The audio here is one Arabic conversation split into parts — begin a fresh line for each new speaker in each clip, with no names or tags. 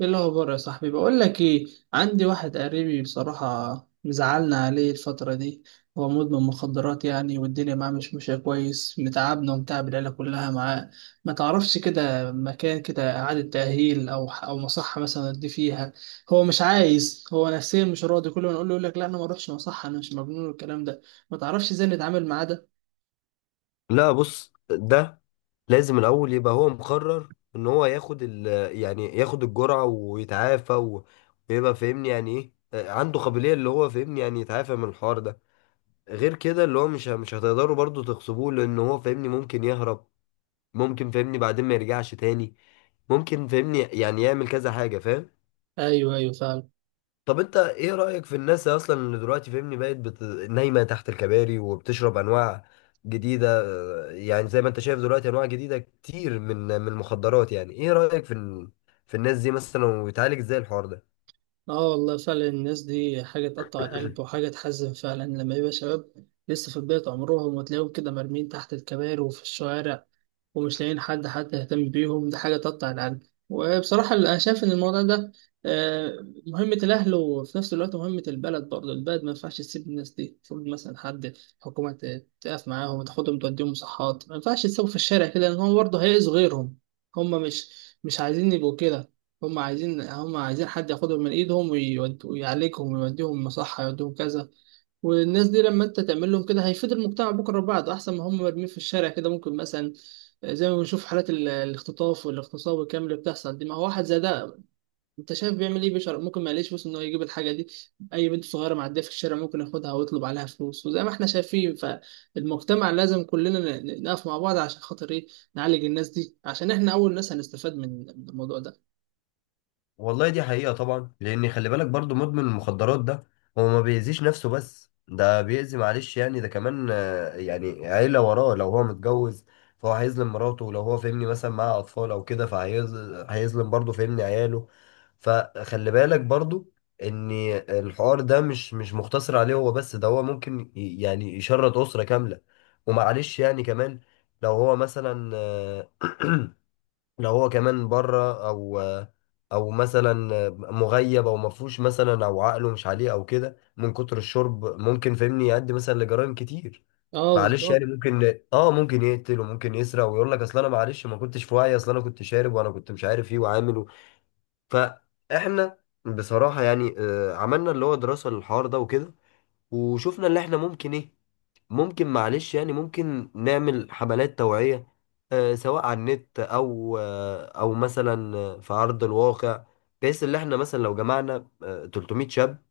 ايه الاخبار يا صاحبي؟ بقول لك ايه، عندي واحد قريبي بصراحه مزعلنا عليه الفتره دي. هو مدمن مخدرات يعني، والدنيا معاه مش ماشيه كويس، متعبنا ومتعب العيله كلها معاه. ما تعرفش كده مكان كده اعاده تاهيل او مصحه مثلا ادي فيها؟ هو مش عايز، هو نفسيا مش راضي، كل ما نقول له يقول لك لا انا ما اروحش مصحه انا مش مجنون والكلام ده. ما تعرفش ازاي نتعامل معاه ده؟
لا، بص ده لازم الاول يبقى هو مقرر ان هو ياخد يعني ياخد الجرعه ويتعافى ويبقى فاهمني يعني ايه. عنده قابليه اللي هو فاهمني يعني يتعافى من الحوار ده. غير كده اللي هو مش هتقدروا برضو تغصبوه، لان هو فاهمني ممكن يهرب، ممكن فاهمني بعدين ما يرجعش تاني، ممكن فاهمني يعني يعمل كذا حاجه، فاهم؟
ايوه، ايوه، فاهم.
طب انت ايه رأيك في الناس اصلا اللي دلوقتي فاهمني بقت نايمة تحت الكباري وبتشرب انواع جديدة؟ يعني زي ما انت شايف دلوقتي انواع جديدة كتير من المخدرات، يعني ايه رأيك في الناس دي مثلا، ويتعالج ازاي الحوار ده؟
اه والله فعلا الناس دي حاجة تقطع القلب وحاجة تحزن فعلا، لما يبقى شباب لسه في بداية عمرهم وتلاقيهم كده مرمين تحت الكباري وفي الشوارع ومش لاقيين حد حتى يهتم بيهم، دي حاجة تقطع القلب. وبصراحة أنا شايف إن الموضوع ده مهمة الأهل وفي نفس الوقت مهمة البلد برضه، البلد ما ينفعش تسيب الناس دي، المفروض مثلا حد حكومة تقف معاهم وتاخدهم توديهم مصحات، ما ينفعش تسيبهم في الشارع كده لأن هم برضه هيأذوا غيرهم. هم مش عايزين يبقوا كده، هم عايزين، هم عايزين حد ياخدهم من ايدهم ويعالجهم ويوديهم مصحة، يوديهم كذا. والناس دي لما انت تعمل لهم كده هيفيد المجتمع بكره وبعده احسن ما هم مرميين في الشارع كده، ممكن مثلا زي ما بنشوف حالات الاختطاف والاغتصاب والكلام اللي بتحصل دي، ما هو واحد زي ده انت شايف بيعمل ايه؟ بيشر، ممكن ما يلاقيش فلوس ان هو يجيب الحاجه دي، اي بنت صغيره معديه في الشارع ممكن ياخدها ويطلب عليها فلوس. وزي ما احنا شايفين فالمجتمع لازم كلنا نقف مع بعض عشان خاطر ايه؟ نعالج الناس دي عشان احنا اول ناس هنستفاد من الموضوع ده.
والله دي حقيقة طبعا. لأن خلي بالك برضو، مدمن المخدرات ده هو ما بيأذيش نفسه، بس ده بيأذي، معلش يعني، ده كمان، يعني عيلة وراه لو هو متجوز، فهو هيظلم مراته، لو هو فاهمني مثلا معاه أطفال أو كده فهيظلم، برضو فاهمني عياله. فخلي بالك برضو إن الحوار ده مش مقتصر عليه هو بس، ده هو ممكن يعني يشرد أسرة كاملة. ومعلش يعني كمان، لو هو مثلا لو هو كمان بره او مثلا مغيب، او مفهوش مثلا، او عقله مش عليه او كده من كتر الشرب، ممكن فاهمني يؤدي مثلا لجرائم كتير.
اه
معلش
بالظبط.
يعني، ممكن يقتل وممكن يسرق، ويقول لك اصل انا معلش ما كنتش في وعي، اصل انا كنت شارب وانا كنت مش عارف ايه وعامل فاحنا بصراحة يعني، عملنا اللي هو دراسة للحوار ده وكده. وشفنا اللي احنا ممكن ايه، ممكن، معلش يعني، ممكن نعمل حملات توعية، سواء على النت أو، أو مثلا في أرض الواقع. بحيث إن إحنا مثلا لو جمعنا 300 شاب،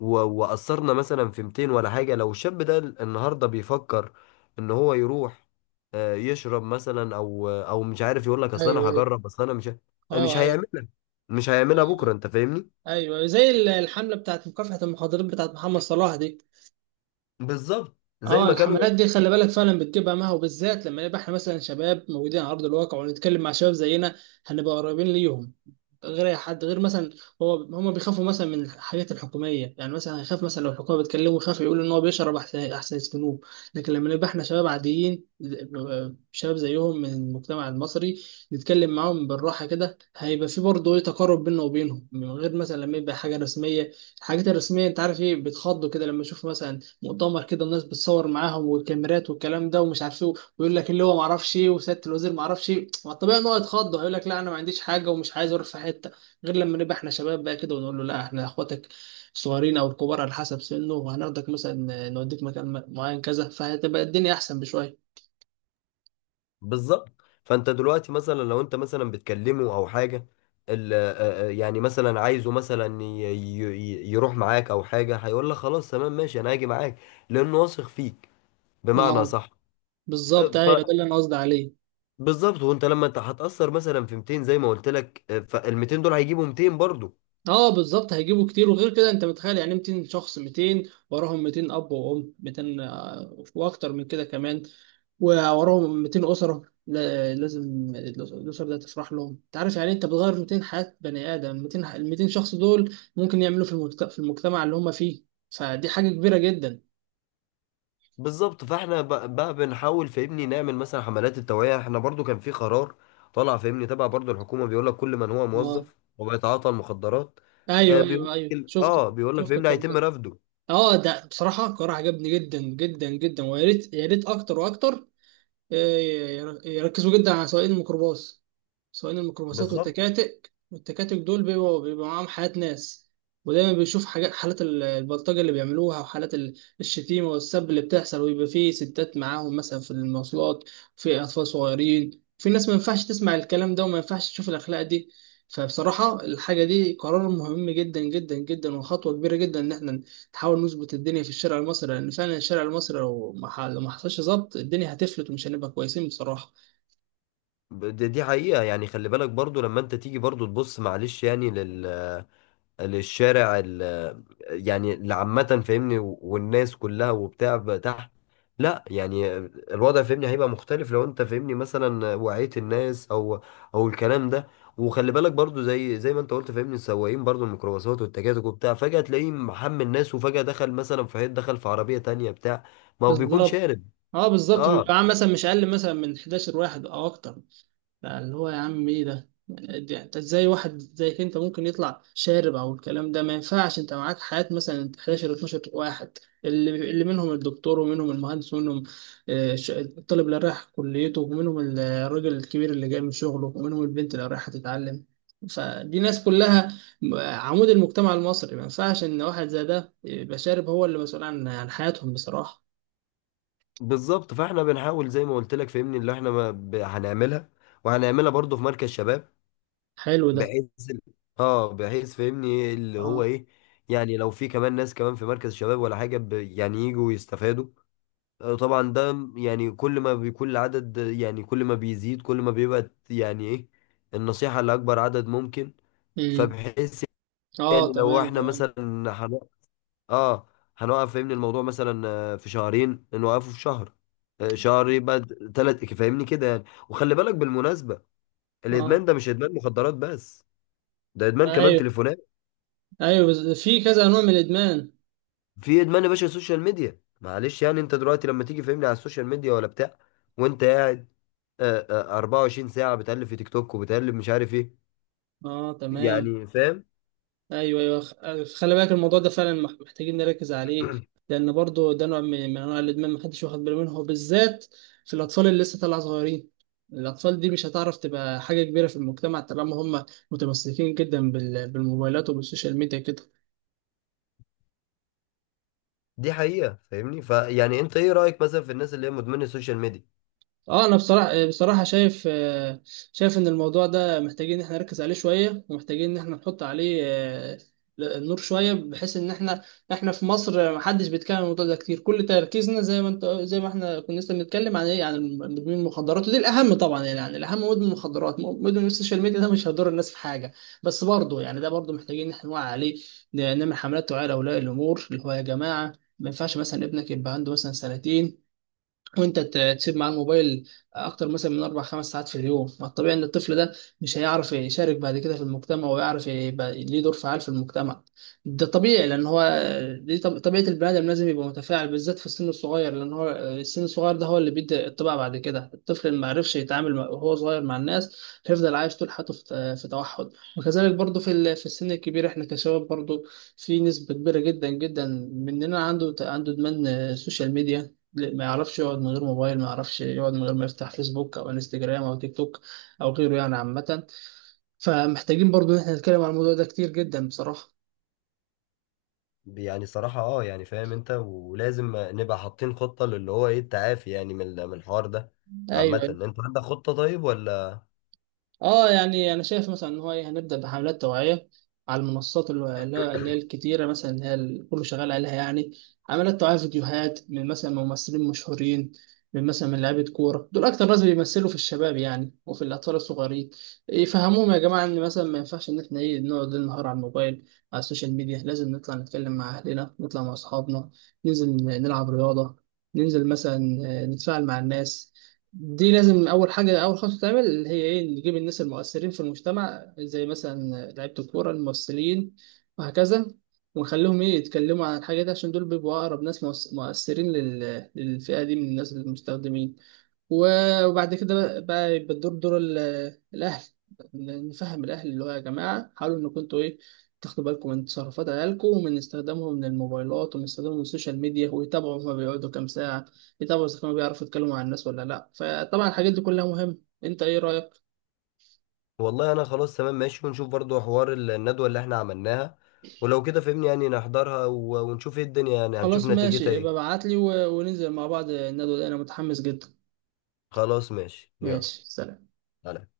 وأثرنا مثلا في 200 ولا حاجة، لو الشاب ده النهاردة بيفكر إن هو يروح يشرب مثلا، أو مش عارف، يقول لك أصل أنا
ايوه، ايوه.
هجرب، أصل أنا مش
اه، ايوه،
هيعملها، مش هيعملها بكرة،
ايوه،
أنت فاهمني؟
ايوه، أيوه. زي الحمله بتاعت مكافحه المخدرات بتاعت محمد صلاح دي.
بالظبط زي
اه
ما كانوا.
الحملات دي خلي بالك فعلا بتجيب همها، وبالذات لما نبقى احنا مثلا شباب موجودين على ارض الواقع ونتكلم مع شباب زينا، هنبقى قريبين ليهم غير اي حد، غير مثلا هو، هم بيخافوا مثلا من الحاجات الحكوميه، يعني مثلا هيخاف مثلا لو الحكومه بتكلمه يخاف يقول ان هو بيشرب، احسن يسجنوه. لكن لما نبقى احنا شباب عاديين، شباب زيهم من المجتمع المصري، نتكلم معاهم بالراحه كده هيبقى في برضه ايه، تقارب بيننا وبينهم، من غير مثلا لما يبقى حاجه رسميه. الحاجات الرسميه انت عارف ايه بيتخضوا كده، لما يشوفوا مثلا مؤتمر كده الناس بتصور معاهم والكاميرات والكلام ده، ومش عارف ايه ويقول لك اللي هو ما اعرفش ايه وسياده الوزير ما اعرفش ايه، ما الطبيعي ان هو يتخض ويقول لك لا انا ما عنديش حاجه ومش عايز اروح في حته. غير لما نبقى احنا شباب بقى كده ونقول له لا احنا اخواتك الصغيرين او الكبار على حسب سنه، وهناخدك مثلا نوديك مكان معين كذا، فهتبقى الدنيا احسن بشويه.
بالظبط، فانت دلوقتي مثلا لو انت مثلا بتكلمه او حاجه، يعني مثلا عايزه مثلا يروح معاك او حاجه، هيقول لك خلاص تمام ماشي انا هاجي معاك، لانه واثق فيك، بمعنى
اه
صح؟
بالظبط، ايوه، ده اللي انا قصدي عليه.
فبالظبط، وانت لما انت هتاثر مثلا في 200 زي ما قلت لك، فال 200 دول هيجيبوا 200 برضو.
اه بالظبط هيجيبوا كتير، وغير كده انت متخيل يعني 200 شخص، 200 وراهم 200 اب وام 200 واكتر من كده كمان، ووراهم 200 أسرة، لازم الأسر ده تفرح لهم، أنت عارف يعني إيه؟ أنت بتغير 200 حياة بني آدم، 200 ال 200 شخص دول ممكن يعملوا في في المجتمع اللي هم فيه، فدي حاجة كبيرة جدا.
بالظبط، فاحنا بقى بنحاول فاهمني نعمل مثلا حملات التوعية. احنا برضو كان في قرار طلع فاهمني تبع برضو الحكومة، بيقول لك كل من هو
أه،
موظف وبيتعاطى المخدرات، آه
أيوه،
بيقول
أيوه، أيوه، شفت،
اه بيقول لك
شفت
فاهمني
القرار
هيتم
ده.
رفضه.
أه ده بصراحة القرار عجبني جدا جدا جدا، ويا ريت، يا ريت أكتر وأكتر. إيه، يركزوا جدا على سواقين الميكروباص، سواقين الميكروباصات
بالظبط.
والتكاتك، والتكاتك دول بيبقوا، بيبقى معاهم حالات ناس ودايما بيشوف حاجات، حالات البلطجة اللي بيعملوها وحالات الشتيمة والسب اللي بتحصل، ويبقى فيه ستات معاهم مثلا في المواصلات، في أطفال صغيرين، في ناس، ما ينفعش تسمع الكلام ده وما ينفعش تشوف الأخلاق دي. فبصراحة الحاجة دي قرار مهم جدا جدا جدا وخطوة كبيرة جدا، إن احنا نحاول نظبط الدنيا في الشارع المصري، لان فعلا الشارع المصري لو ما ح- لو ما حصلش ظبط، الدنيا هتفلت ومش هنبقى كويسين بصراحه.
دي حقيقة يعني. خلي بالك برضو لما انت تيجي برضو تبص، معلش يعني، للشارع يعني اللي عامة فاهمني والناس كلها وبتاع بقى تحت، لا يعني، الوضع فاهمني هيبقى مختلف لو انت فاهمني مثلا وعيت الناس او الكلام ده. وخلي بالك برضو، زي ما انت قلت فاهمني، السواقين برضو الميكروباصات والتكاتك وبتاع، فجأة تلاقيه محمل الناس وفجأة دخل مثلا في حيط، دخل في عربية تانية بتاع، ما هو بيكون
بالظبط.
شارب.
اه بالظبط،
اه
بيبقى معاه مثلا مش اقل مثلا من 11 واحد او اكتر، بقى اللي هو يا عم ايه ده انت ازاي؟ واحد زيك انت ممكن يطلع شارب؟ او الكلام ده ما ينفعش، انت معاك حياة مثلا 11 12 واحد، اللي منهم الدكتور، ومنهم المهندس، ومنهم الطالب اللي رايح كليته، ومنهم الراجل الكبير اللي جاي من شغله، ومنهم البنت اللي رايحة تتعلم، فدي ناس كلها عمود المجتمع المصري، ما ينفعش ان واحد زي ده يبقى شارب هو اللي مسؤول عن حياتهم بصراحة.
بالظبط، فاحنا بنحاول زي ما قلت لك فاهمني اللي احنا ما ب- هنعملها، وهنعملها برضو في مركز شباب،
حلو ده.
بحيث، اه بحيث فاهمني إيه اللي هو
اه،
ايه، يعني لو في كمان ناس كمان في مركز شباب ولا حاجة، يعني يجوا يستفادوا. طبعا ده يعني كل ما بيكون العدد، يعني كل ما بيزيد كل ما بيبقى يعني ايه، النصيحة لأكبر عدد ممكن.
امم،
فبحيث يعني
اه،
لو
تمام،
احنا
تمام.
مثلا هن... اه هنوقف فاهمني الموضوع، مثلا في شهرين نوقفه في شهر، شهر يبقى ثلاث فاهمني كده يعني. وخلي بالك بالمناسبة،
اه،
الإدمان ده مش إدمان مخدرات بس، ده إدمان كمان
ايوه،
تليفونات،
ايوه، بس في كذا نوع من الادمان.
في ادمان يا باشا السوشيال ميديا، معلش يعني، انت دلوقتي لما تيجي فهمني على السوشيال ميديا ولا بتاع، وانت قاعد، آه، 24 ساعة بتقلب في تيك توك وبتقلب مش عارف ايه،
اه تمام،
يعني، فاهم؟
ايوه، ايوه، خلي بالك الموضوع ده فعلا محتاجين نركز عليه، لان برضو ده نوع من انواع الادمان محدش واخد باله منه، وبالذات في الاطفال اللي لسه طالعه صغيرين، الاطفال دي مش هتعرف تبقى حاجه كبيره في المجتمع طالما هم متمسكين جدا بالموبايلات وبالسوشيال ميديا كده.
دي حقيقة فاهمني. فيعني انت ايه رأيك مثلا في الناس اللي هي مدمنة السوشيال ميديا؟
اه انا بصراحه شايف، شايف ان الموضوع ده محتاجين ان احنا نركز عليه شويه، ومحتاجين ان احنا نحط عليه النور شويه، بحيث ان احنا، احنا في مصر محدش بيتكلم عن الموضوع ده كتير، كل تركيزنا زي ما انت، زي ما احنا كنا لسه بنتكلم عن ايه؟ عن مدمن المخدرات، ودي الاهم طبعا يعني، يعني الاهم مدمن المخدرات، مدمن السوشيال ميديا ده مش هيضر الناس في حاجه، بس برضه يعني ده برضه محتاجين ان احنا نوعي عليه، نعمل حملات توعيه لاولياء الامور، اللي هو يا جماعه ما ينفعش مثلا ابنك يبقى عنده مثلا سنتين وانت تسيب معاه الموبايل اكتر مثلا من 4 5 ساعات في اليوم. ما الطبيعي ان الطفل ده مش هيعرف يشارك بعد كده في المجتمع ويعرف يبقى ليه دور فعال في المجتمع، ده طبيعي لان هو دي طبيعه البني ادم، لازم يبقى متفاعل بالذات في السن الصغير، لان هو السن الصغير ده هو اللي بيدي الطبع بعد كده، الطفل اللي ما عرفش يتعامل وهو صغير مع الناس هيفضل عايش طول حياته في توحد. وكذلك برضو في في السن الكبير، احنا كشباب برضو في نسبه كبيره جدا جدا مننا عنده ادمان سوشيال ميديا، ما يعرفش يقعد من غير موبايل، ما يعرفش يقعد من غير ما يفتح فيسبوك او انستجرام او تيك توك او غيره يعني عامة، فمحتاجين برضو ان احنا نتكلم عن الموضوع ده كتير جدا بصراحة.
يعني صراحة، يعني فاهم انت، ولازم نبقى حاطين خطة للي هو ايه التعافي، يعني من الحوار ده. عامة
ايوه.
انت عندك خطة طيب ولا؟
اه يعني انا شايف مثلا ان هو ايه؟ هنبدا بحملات توعيه على المنصات اللي هي الكتيره، مثلا اللي هي كله شغال عليها يعني، حملات توعيه، فيديوهات من مثلا ممثلين مشهورين، من مثلا من لعيبه كوره، دول اكتر ناس بيمثلوا في الشباب يعني وفي الاطفال الصغيرين، يفهموهم يا جماعه ان مثلا ما ينفعش ان احنا ايه؟ نقعد ليل نهار على الموبايل على السوشيال ميديا، لازم نطلع نتكلم مع اهلنا، نطلع مع اصحابنا، ننزل نلعب رياضه، ننزل مثلا نتفاعل مع الناس. دي لازم اول حاجه، اول خطوه تعمل اللي هي ايه؟ نجيب الناس المؤثرين في المجتمع زي مثلا لعيبه الكوره، الممثلين، وهكذا، ونخليهم ايه يتكلموا عن الحاجه دي، عشان دول بيبقوا اقرب ناس مؤثرين للفئه دي من الناس المستخدمين. وبعد كده بقى يبقى الدور دور الاهل، نفهم الاهل اللي هو يا جماعه حاولوا انكم انتوا ايه؟ تاخدوا بالكم من تصرفات عيالكم ومن استخدامهم للموبايلات ومن استخدامهم للسوشيال ميديا، ويتابعوا هما بيقعدوا كام ساعه في، طبعا إذا كانوا بيعرفوا يتكلموا مع الناس ولا لأ، فطبعا الحاجات دي كلها مهمة. أنت إيه رأيك؟
والله انا خلاص تمام ماشي، ونشوف برضو حوار الندوة اللي احنا عملناها، ولو كده فهمني يعني نحضرها ونشوف ايه الدنيا، يعني هنشوف
خلاص
نتيجتها
ماشي، ابقى
ايه.
ابعتلي وننزل مع بعض الندوة دي، أنا متحمس جدا.
خلاص ماشي، يلا،
ماشي، سلام.
سلام.